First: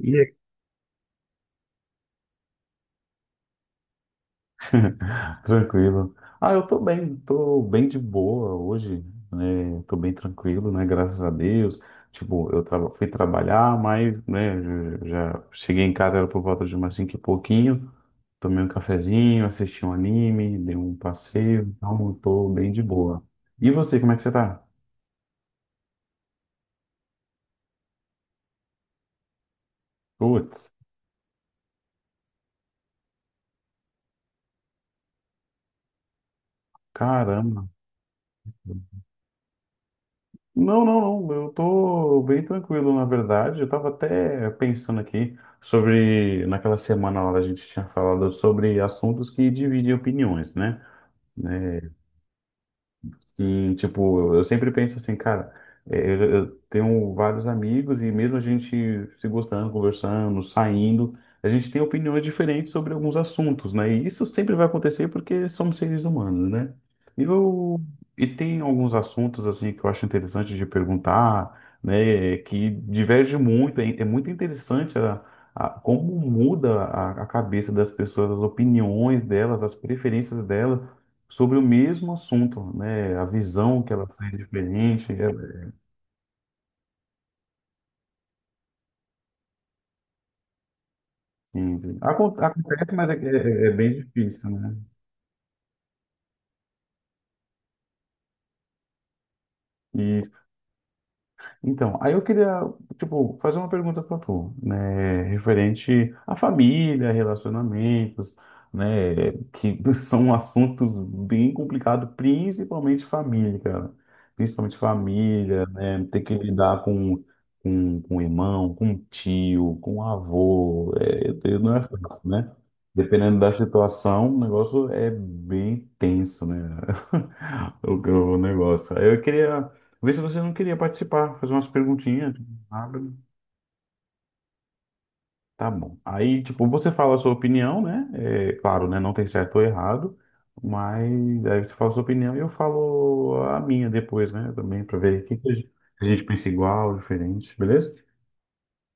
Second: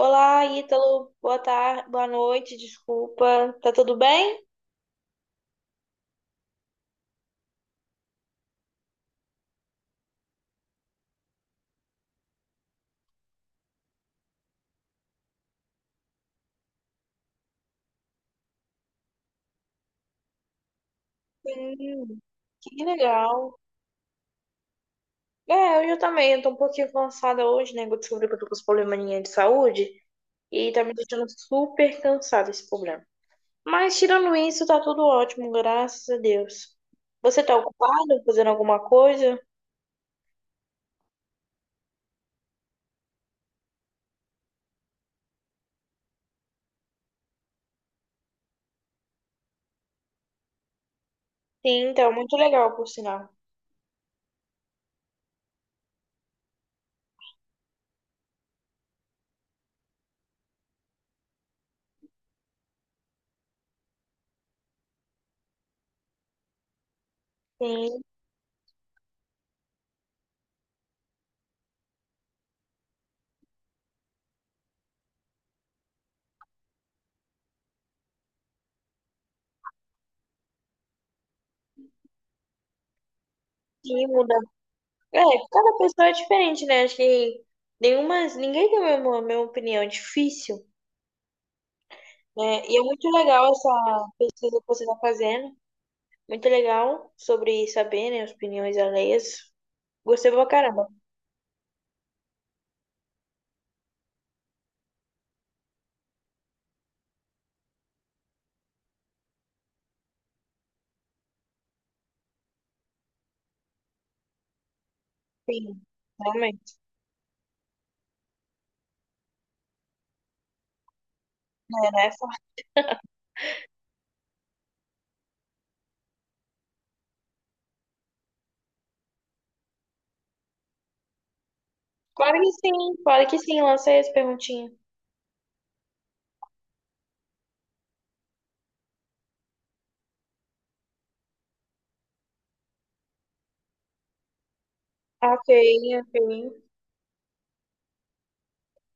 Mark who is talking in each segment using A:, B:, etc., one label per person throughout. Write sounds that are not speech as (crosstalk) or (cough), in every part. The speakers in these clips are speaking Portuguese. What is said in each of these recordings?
A: E aí?
B: Ítalo. Boa tarde, boa noite, desculpa. Tá tudo bem?
A: (laughs) Tranquilo. Ah, eu tô bem de boa hoje, tô bem tranquilo, né? Graças a Deus. Tipo, eu fui trabalhar, mas, né, já já cheguei em casa, era por volta de umas cinco e pouquinho. Tomei um cafezinho, assisti um anime, dei um passeio, então eu
B: Sim,
A: tô bem de
B: que
A: boa.
B: legal.
A: E você, como é que você tá?
B: É, hoje eu também. Eu tô um pouquinho cansada hoje, né? que Eu descobri que eu tô com esse probleminha de saúde
A: Putz,
B: e tá me deixando super cansada esse problema. Mas tirando isso, tá tudo ótimo, graças a Deus. Você tá
A: caramba.
B: ocupado fazendo alguma coisa?
A: Não, não, não. Eu tô bem tranquilo, na verdade. Eu tava até pensando aqui sobre, naquela semana lá a gente tinha falado sobre assuntos que dividem opiniões, né?
B: Sim, então muito legal, por sinal.
A: Sim, tipo, eu sempre penso assim, cara, eu tenho vários amigos e mesmo a gente se gostando, conversando, saindo, a gente tem opiniões diferentes sobre alguns assuntos, né? E isso sempre vai acontecer porque somos seres humanos, né? E, eu,
B: Sim,
A: e tem alguns assuntos, assim, que eu acho interessante de perguntar, né? Que diverge muito, é muito interessante como muda a cabeça das pessoas, as opiniões delas, as preferências delas sobre o mesmo assunto, né? A visão que
B: sim,
A: elas têm
B: muda.
A: é diferente.
B: É, cada pessoa é diferente, né? Acho que nenhuma, ninguém tem a mesma opinião. É difícil.
A: Enfim.
B: Né? E é
A: Acontece, mas
B: muito
A: é,
B: legal
A: é- é bem
B: essa
A: difícil,
B: pesquisa que
A: né?
B: você está fazendo. Muito legal sobre saber, né, as opiniões alheias.
A: E
B: Gostei pra caramba.
A: então, aí eu queria, tipo, fazer uma pergunta para tu, né, referente à família, relacionamentos, né, que (laughs) são assuntos bem complicados, principalmente família, cara. Principalmente família,
B: Sim,
A: né, ter que
B: realmente,
A: lidar com, com irmão, com tio, com avô, não é
B: né? Nessa.
A: fácil, né? Dependendo da situação, o negócio é bem tenso, né? (laughs) O negócio. Aí eu queria vê se você não queria participar, fazer umas perguntinhas,
B: Claro que
A: nada.
B: sim, claro que sim. Lancei as perguntinhas.
A: Tá bom. Aí, tipo, você fala a sua opinião, né? É, claro, né? Não tem certo ou errado, mas aí você fala a sua opinião e eu falo a minha depois, né? Também para ver o
B: Ah,
A: que
B: ok,
A: que a gente a
B: ok.
A: gente pensa igual, diferente, beleza?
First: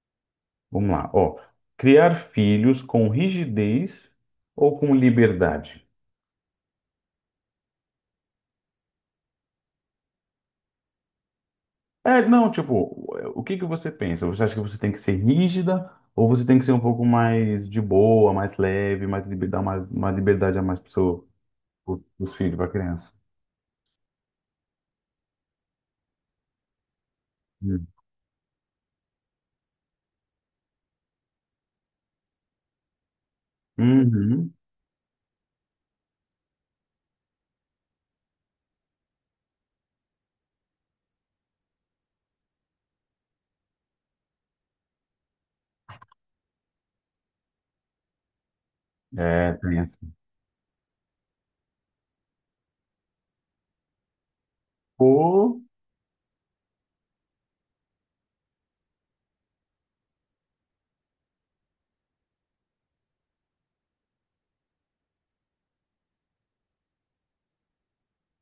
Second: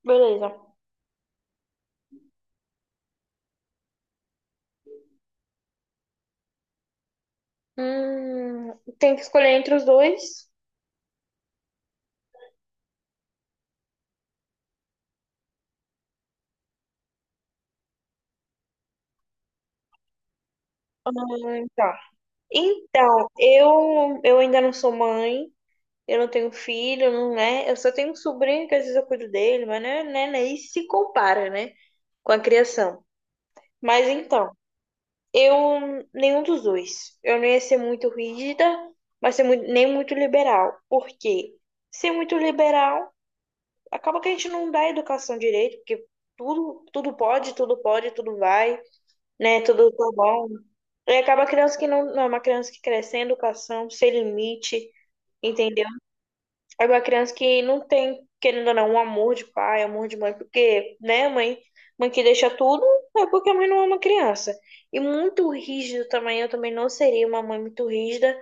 B: Beleza.
A: Vamos lá. Ó, criar filhos com rigidez ou com liberdade?
B: Hum, tem que escolher entre os dois.
A: É, não, tipo, o que que você pensa? Você acha que você tem que ser rígida ou você tem que ser um pouco mais de boa, mais leve, dar mais liberdade a mais para
B: Tá.
A: os filhos, para criança?
B: Então, eu ainda não sou mãe, eu não tenho filho, não, né? Eu
A: Hum.
B: só tenho um sobrinho que às vezes eu cuido dele, mas né, isso se compara, né? Com a criação. Mas então,
A: Uhum.
B: eu nenhum dos dois. Eu não ia ser muito rígida, mas ser nem muito liberal. Por quê? Ser muito liberal, acaba que a gente não dá educação direito, porque tudo, tudo pode, tudo pode, tudo vai,
A: É,
B: né?
A: tem
B: Tudo
A: essa.
B: tá bom. E acaba a criança que não é uma criança que cresce sem educação, sem limite,
A: Pô.
B: entendeu? É uma criança que não tem, querendo ou não, um amor de pai, amor de mãe, porque, né, mãe que deixa tudo é porque a mãe não ama a criança. E muito rígido também, eu também não seria uma mãe muito rígida,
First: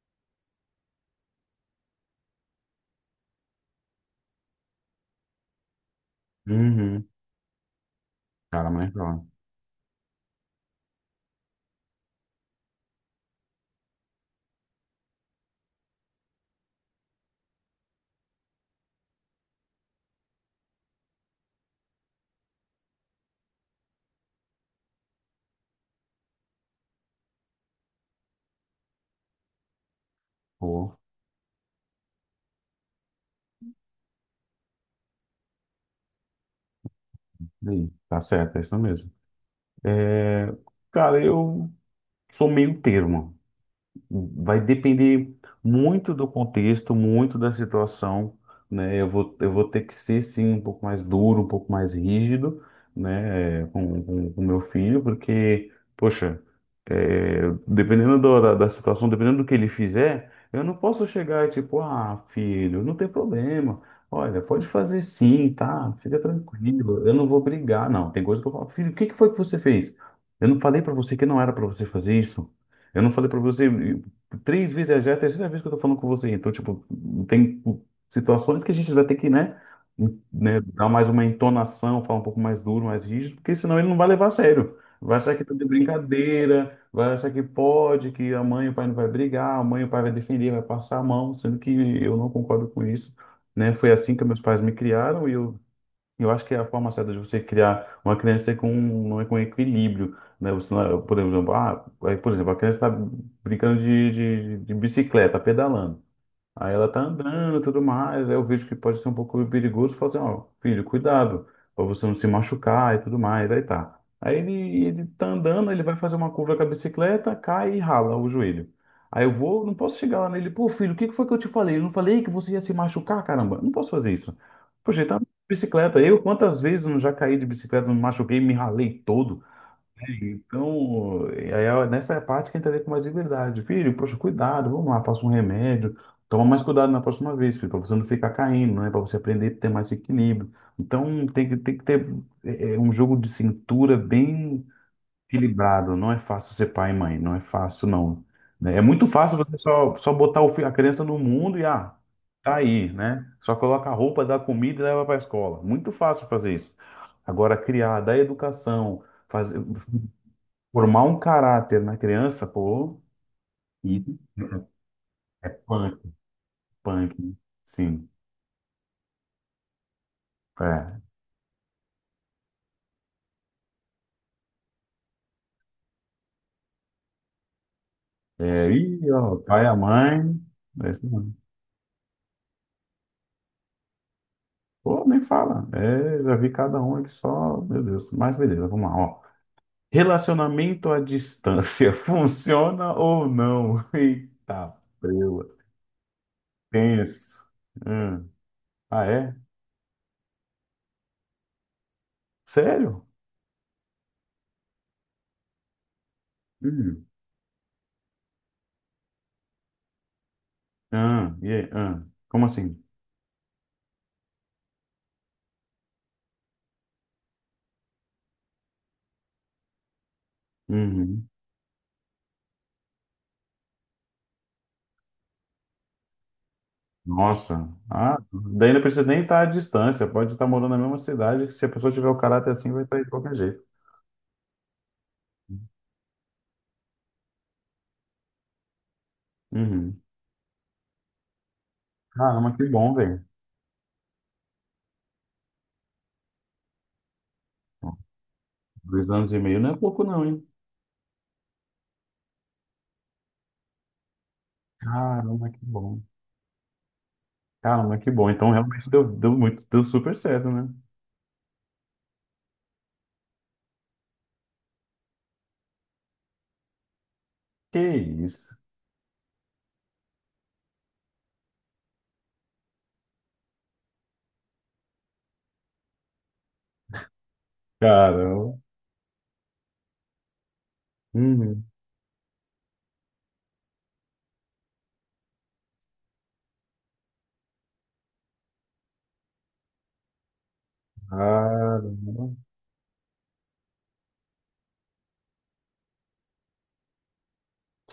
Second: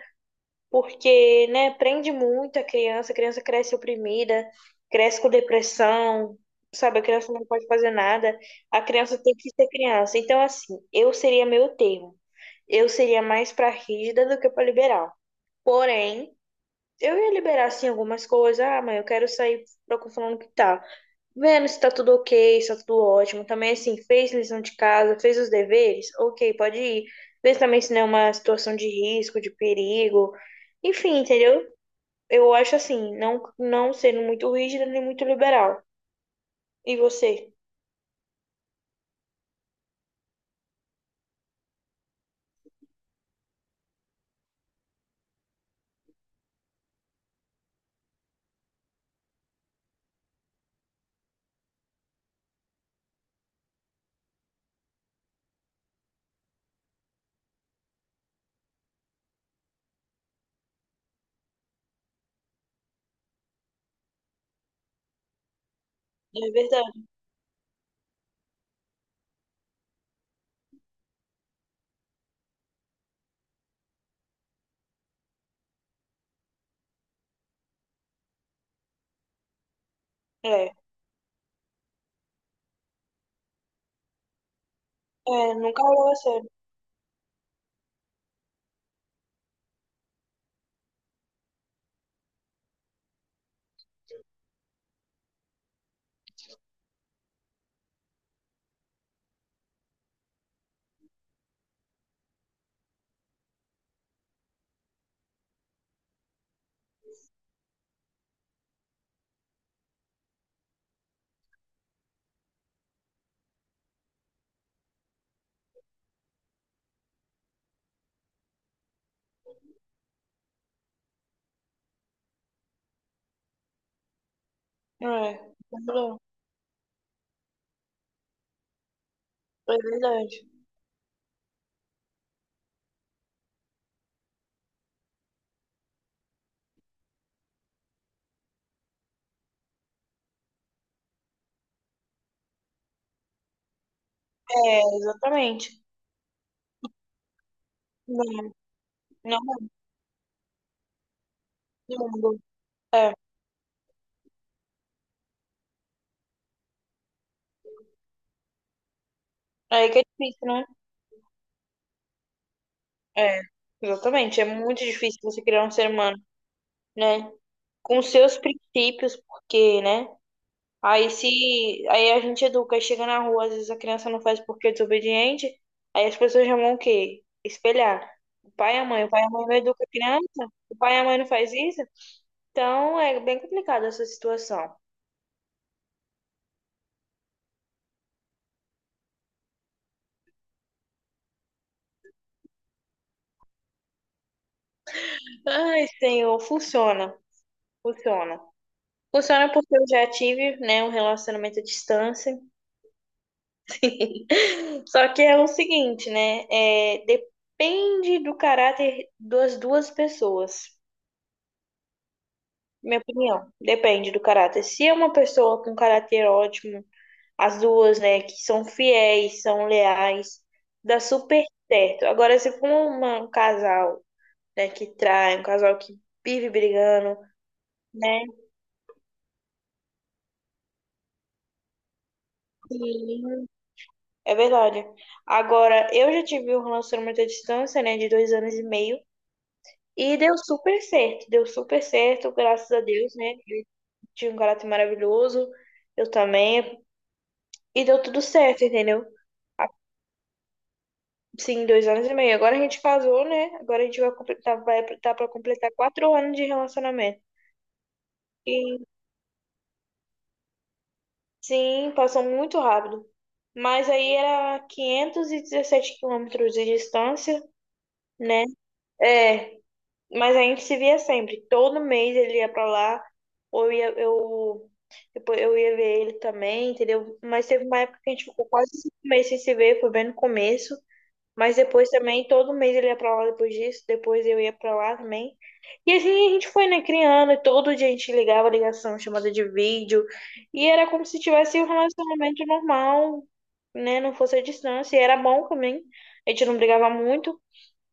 B: porque, né, prende muito a criança cresce oprimida, cresce com depressão, sabe? A
A: Uhum.
B: criança não pode fazer nada,
A: Cara,
B: a
A: mas
B: criança
A: ó,
B: tem que ser criança. Então, assim, eu seria meio termo. Eu seria mais pra rígida do que pra liberal. Porém, eu ia liberar, assim, algumas coisas. Ah, mas eu quero sair falando que tá. Vendo se tá tudo ok, se tá tudo ótimo. Também, assim, fez lição de casa, fez os deveres. Ok, pode ir. Vê também se não é uma situação de risco, de perigo.
A: pô.
B: Enfim, entendeu? Eu acho assim, não sendo muito rígida nem muito liberal. E você?
A: Ih, tá certo, é isso mesmo. Cara, eu sou meio termo. Vai depender muito do contexto, muito da situação, né? Eu vou ter que ser, sim, um pouco mais duro, um pouco mais rígido, né? Com meu filho, porque, poxa, é, dependendo da situação, dependendo do que ele fizer, eu não posso chegar e tipo, ah, filho, não tem problema. Olha, pode fazer sim, tá? Fica
B: É
A: tranquilo,
B: verdade.
A: eu não vou brigar, não. Tem coisa que eu falo, filho, o que que foi que você fez? Eu não falei pra você que não era pra você fazer isso. Eu não falei pra você. Três vezes já é a terceira vez que eu tô falando com você. Então, tipo, tem tipo, situações que a gente vai ter que, né,
B: É.
A: dar mais uma entonação, falar um pouco mais duro, mais rígido, porque senão ele não vai levar a sério. Vai achar que tá
B: É,
A: de
B: nunca levou a sério.
A: brincadeira, vai achar que pode, que a mãe e o pai não vai brigar, a mãe e o pai vai defender, vai passar a mão, sendo que eu não concordo com isso, né? Foi assim que meus pais me criaram e eu acho que é a forma certa de você criar uma criança com um equilíbrio, né? Você, não- é, por exemplo, ah, aí, por exemplo, a criança está brincando de bicicleta, pedalando. Aí ela tá andando e tudo mais. Aí eu vejo que pode ser um pouco perigoso. Eu falo assim, ó, filho, cuidado, pra você não se machucar e tudo mais. Aí tá. Aí ele tá andando, ele vai fazer uma curva com a bicicleta, cai e rala o joelho. Aí não posso chegar lá nele, pô, filho, o que que foi que eu te falei? Eu não falei que você ia se machucar, caramba. Não posso fazer isso. Poxa, ele tá de
B: É.
A: bicicleta.
B: Não,
A: Eu, quantas vezes eu não já caí de bicicleta, me machuquei, me ralei todo.
B: é verdade.
A: Então, aí é nessa parte que a gente tem mais liberdade. Filho, poxa, cuidado, vamos lá, passa um remédio. Toma mais cuidado na próxima vez, filho, para você não ficar caindo, né? Para você aprender a ter mais equilíbrio. Então, tem que ter um jogo de cintura bem
B: É, exatamente.
A: equilibrado. Não é fácil ser pai e mãe, não é fácil, não,
B: Não,
A: né? É muito fácil você
B: não,
A: só botar a criança no mundo e, ah,
B: não.
A: tá aí,
B: É.
A: né? Só coloca a roupa, dá comida e leva para a escola. Muito fácil fazer isso. Agora, criar, dar educação, fazer.
B: Aí que é difícil, né?
A: Formar um caráter na criança, pô,
B: É,
A: e
B: exatamente. É muito difícil você criar um ser
A: punk,
B: humano,
A: punk,
B: né? Com
A: sim.
B: seus princípios, porque, né?
A: É,
B: Aí se aí a gente educa, aí chega na rua, às vezes a criança não faz porque é desobediente, aí as pessoas chamam o quê? Espelhar. O
A: é,
B: pai e a mãe, o
A: e
B: pai e a
A: ó, o
B: mãe não
A: pai, a
B: educa a
A: mãe,
B: criança, o
A: é
B: pai e a
A: isso
B: mãe não
A: mesmo.
B: faz isso. Então é bem complicada essa situação.
A: Pô, nem fala. É, já vi cada um aqui só, meu Deus. Mas beleza, vamos lá, ó. Relacionamento à distância, (laughs) funciona ou não? (laughs) Eita, preula.
B: Ai, Senhor, funciona,
A: Tenso. Hum.
B: funciona.
A: Ah, é?
B: Funciona porque eu já tive, né, um relacionamento à distância.
A: Sério?
B: (laughs) Só que é o seguinte, né? É,
A: Hum.
B: depende do caráter das duas pessoas.
A: Ah, e aí? Ah, como assim?
B: Minha opinião, depende do caráter. Se é uma pessoa com caráter ótimo, as duas, né, que são fiéis, são leais, dá
A: Uhum.
B: super certo. Agora, se for um casal, né, que trai, um casal que vive brigando,
A: Nossa, ah,
B: né,
A: daí não precisa nem estar à distância, pode estar morando na mesma cidade, que se a pessoa tiver o caráter assim, vai estar de qualquer
B: que-
A: jeito.
B: é verdade. Agora, eu já tive um relacionamento à distância, né, de 2 anos e meio.
A: Uhum.
B: E deu super certo,
A: Caramba, que
B: graças a
A: bom,
B: Deus,
A: velho.
B: né? Ele tinha um caráter maravilhoso, eu também. E deu tudo certo, entendeu?
A: 2 anos e meio não é pouco não, hein?
B: Sim, 2 anos e meio. Agora a gente casou, né? Agora a gente vai completar, tá, vai tá pra
A: Caramba, que
B: completar
A: bom.
B: 4 anos de relacionamento.
A: Caramba, que bom. Então
B: E
A: realmente deu, deu muito, deu super certo, né?
B: sim, passou muito rápido. Mas aí era 517 quilômetros de distância,
A: Que
B: né?
A: isso.
B: É, mas a gente se via sempre. Todo mês ele ia pra lá, ou eu ia, depois eu ia ver ele também, entendeu? Mas teve uma época que a gente ficou
A: Caramba.
B: quase 5 meses sem se ver, foi bem no começo. Mas
A: Uhum.
B: depois também, todo mês ele ia pra lá depois disso, depois eu ia pra lá também. E assim a gente foi, né, criando, e todo dia a gente ligava ligação, chamada de vídeo, e era como se tivesse um
A: Caramba.
B: relacionamento normal, né, não fosse a distância, e era bom também, a gente não brigava muito,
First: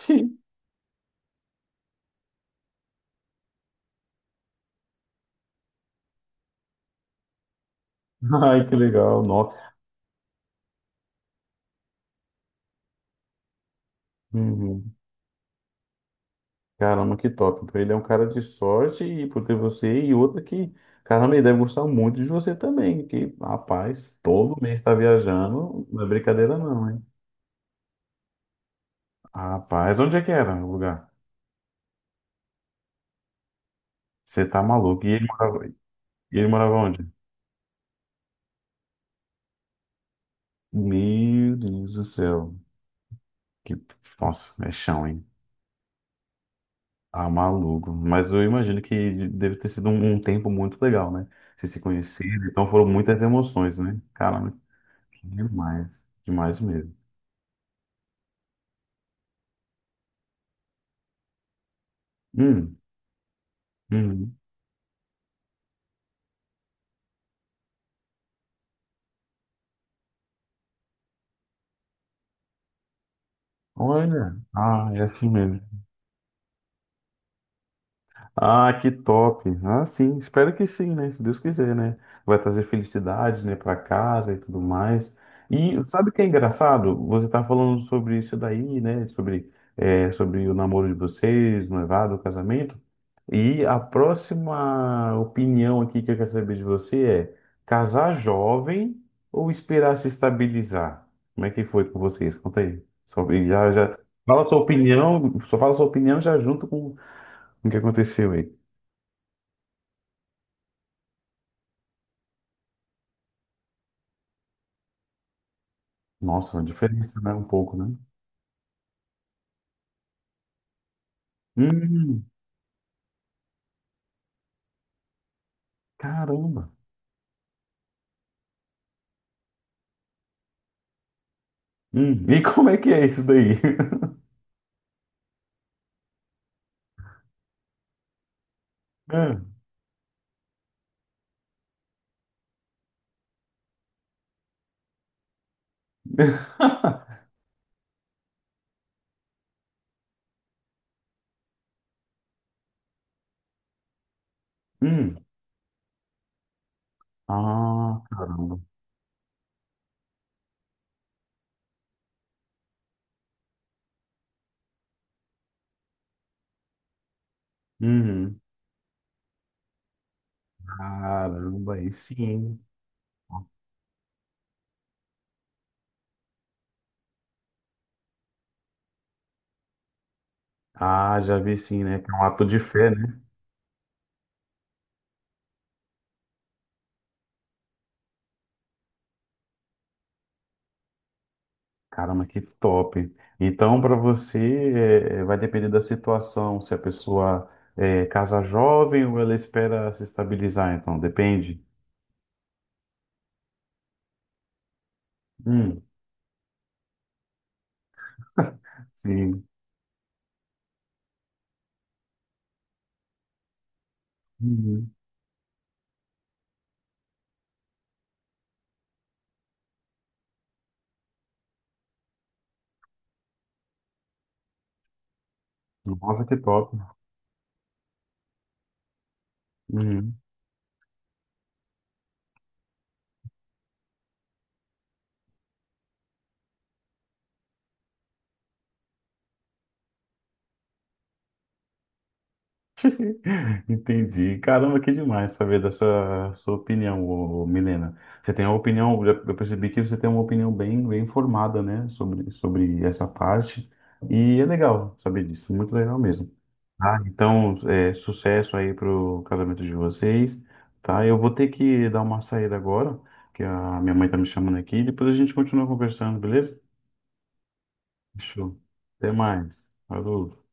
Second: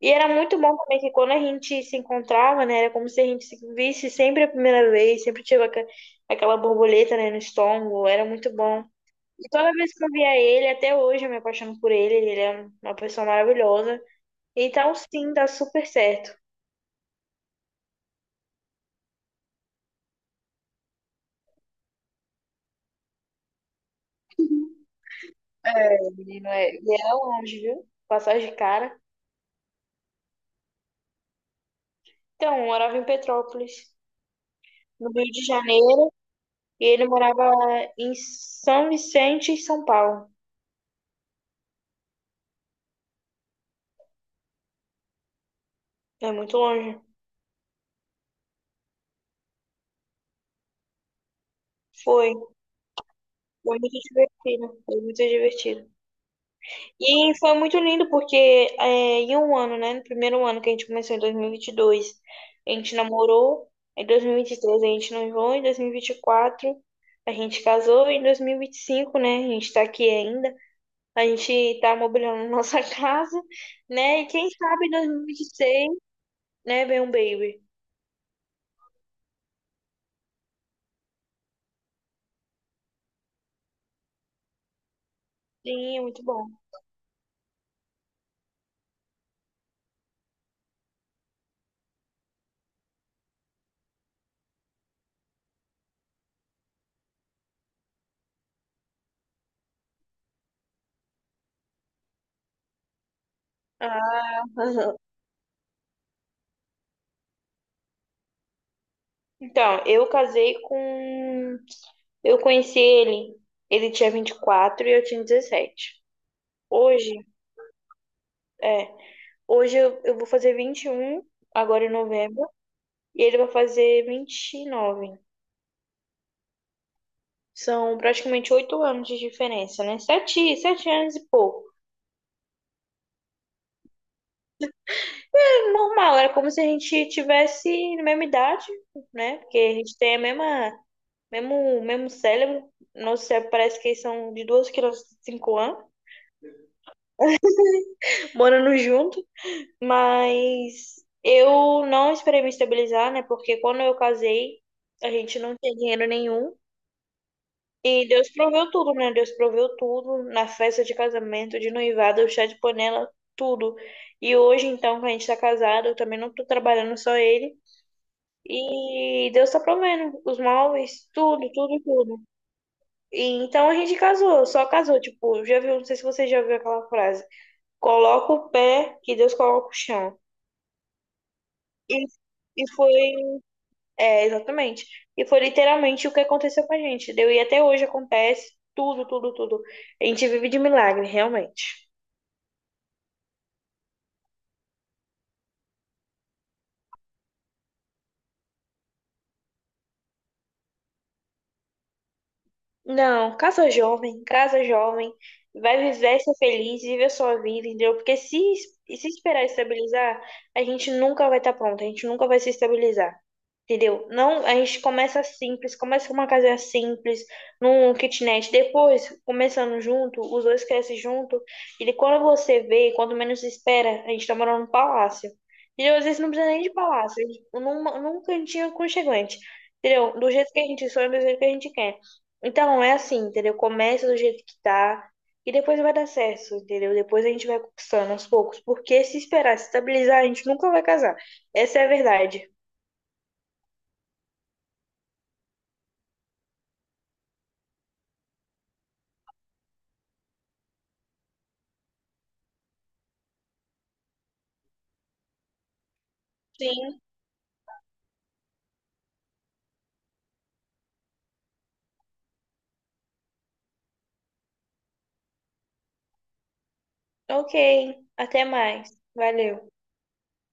B: e era muito bom também que quando a gente se encontrava, né? Era como se a gente se visse sempre a primeira vez, sempre tinha aquela borboleta, né, no estômago, era muito
A: Ai, que
B: bom.
A: legal.
B: E toda
A: Nossa.
B: vez que eu via ele, até hoje eu me apaixono por ele, ele é uma pessoa maravilhosa.
A: Uhum.
B: Então, sim, dá super certo.
A: Caramba, que top. Então ele é um cara de sorte e por ter você e outra que, caramba, ele deve gostar muito de você também, que, rapaz, todo mês tá viajando, não é
B: É, menino,
A: brincadeira
B: é,
A: não,
B: e
A: hein?
B: era longe, viu? Passagem de cara.
A: Rapaz, onde é que era o lugar?
B: Então, eu morava em Petrópolis,
A: Você tá maluco. E
B: no Rio
A: ele
B: de
A: morava, e
B: Janeiro,
A: ele morava
B: e ele
A: onde?
B: morava em São Vicente, em São Paulo.
A: Meu Deus do céu. Que, nossa, é chão, hein?
B: É muito longe.
A: Ah, maluco. Mas eu imagino que deve ter sido um tempo muito legal, né? Vocês se
B: Foi.
A: conheceram, então foram muitas emoções,
B: Foi muito
A: né? Caramba,
B: divertido, foi muito
A: que demais.
B: divertido.
A: Demais mesmo.
B: E foi muito lindo porque é, em um ano, né? No primeiro ano que a gente começou, em 2022, a
A: Hum,
B: gente namorou. Em
A: uhum.
B: 2023 a gente noivou, em 2024 a gente casou, em 2025, né? A gente tá aqui ainda. A gente tá mobiliando nossa (laughs) casa, né? E
A: Olha,
B: quem sabe
A: ah,
B: em
A: é assim mesmo.
B: 2026, né? Vem um baby.
A: Ah, que top. Ah, sim, espero que sim, né? Se Deus quiser, né? Vai trazer felicidade, né, para casa e tudo mais. E
B: Sim, é
A: sabe o que
B: muito
A: é
B: bom.
A: engraçado? Você tá falando sobre isso daí, né? Sobre o namoro de vocês, noivado, o casamento. E a próxima opinião aqui que eu quero saber de você é casar jovem ou esperar se estabilizar? Como é que foi com vocês? Conta aí. Sobre, já, já,
B: Ah,
A: fala sua
B: (laughs)
A: opinião, só fala sua opinião já junto com o que aconteceu aí.
B: Então, eu casei com. Eu conheci ele, ele tinha 24 e eu tinha 17.
A: Nossa, uma
B: Hoje,
A: diferença, né? Um pouco, né?
B: é. Hoje eu vou fazer 21 agora em
A: Hum,
B: novembro, e ele vai fazer 29.
A: caramba.
B: São praticamente 8 anos de diferença, né? Sete, 7 anos e pouco.
A: E como é que é isso daí? (laughs)
B: É normal, era como se a gente tivesse na mesma idade, né?
A: Hum.
B: Porque a gente tem mesmo cérebro. Nosso cérebro parece que são de duas crianças de 5 anos,
A: (laughs)
B: morando junto. Mas eu não esperei me estabilizar, né? Porque quando eu casei, a
A: Hum.
B: gente não tinha dinheiro nenhum.
A: Ah,
B: E Deus
A: caramba.
B: proveu tudo, né? Deus proveu tudo na festa de casamento, de noivado, o chá de panela, tudo. E hoje, então, que a gente tá casado, eu também não tô trabalhando só ele.
A: Uhum.
B: E Deus tá provendo os móveis, tudo,
A: Caramba,
B: tudo,
A: aí
B: tudo.
A: sim.
B: E então a gente casou, só casou. Tipo, já viu, não sei se você já viu aquela frase: coloca o pé que Deus coloca o chão.
A: Ah, já vi sim, né?
B: E,
A: Que é um ato de
B: e
A: fé, né?
B: foi. É, exatamente. E foi literalmente o que aconteceu com a gente, deu? E até hoje acontece tudo, tudo, tudo. A gente vive de milagre, realmente.
A: Caramba, que top. Então, para você, vai depender da situação, se a pessoa casa jovem ou ela espera se estabilizar, então, depende.
B: Não, casa jovem, vai
A: Hum,
B: viver, ser feliz, viver a sua vida, entendeu? Porque se
A: sim.
B: esperar estabilizar, a gente nunca vai estar pronto, a gente nunca vai se estabilizar, entendeu? Não, a gente
A: Uhum.
B: começa simples, começa com uma casa simples, num kitnet, depois, começando junto, os dois crescem junto, e de quando você vê, quando menos espera, a gente tá morando num palácio. Entendeu? Às vezes
A: Nossa,
B: não
A: que
B: precisa nem de
A: top.
B: palácio, num cantinho aconchegante, entendeu?
A: Uhum.
B: Do jeito que a gente sonha, do jeito que a gente quer. Então, é assim, entendeu? Começa do jeito que tá e depois vai dar certo, entendeu? Depois a gente vai conquistando aos poucos, porque se esperar se estabilizar, a gente nunca vai casar. Essa é a verdade.
A: Entendi. Caramba, que demais saber dessa sua opinião, ô, ô, Milena. Você tem uma opinião, eu percebi que você tem uma opinião bem, bem formada, né, sobre, sobre essa parte. E é legal saber disso, muito legal mesmo. Ah,
B: Sim.
A: então, sucesso aí pro casamento de vocês, tá? Eu vou ter que dar uma saída agora, que a minha mãe tá me chamando aqui. Depois a gente continua conversando, beleza?
B: Ok, até
A: Show.
B: mais.
A: Até mais.
B: Valeu.
A: Falou.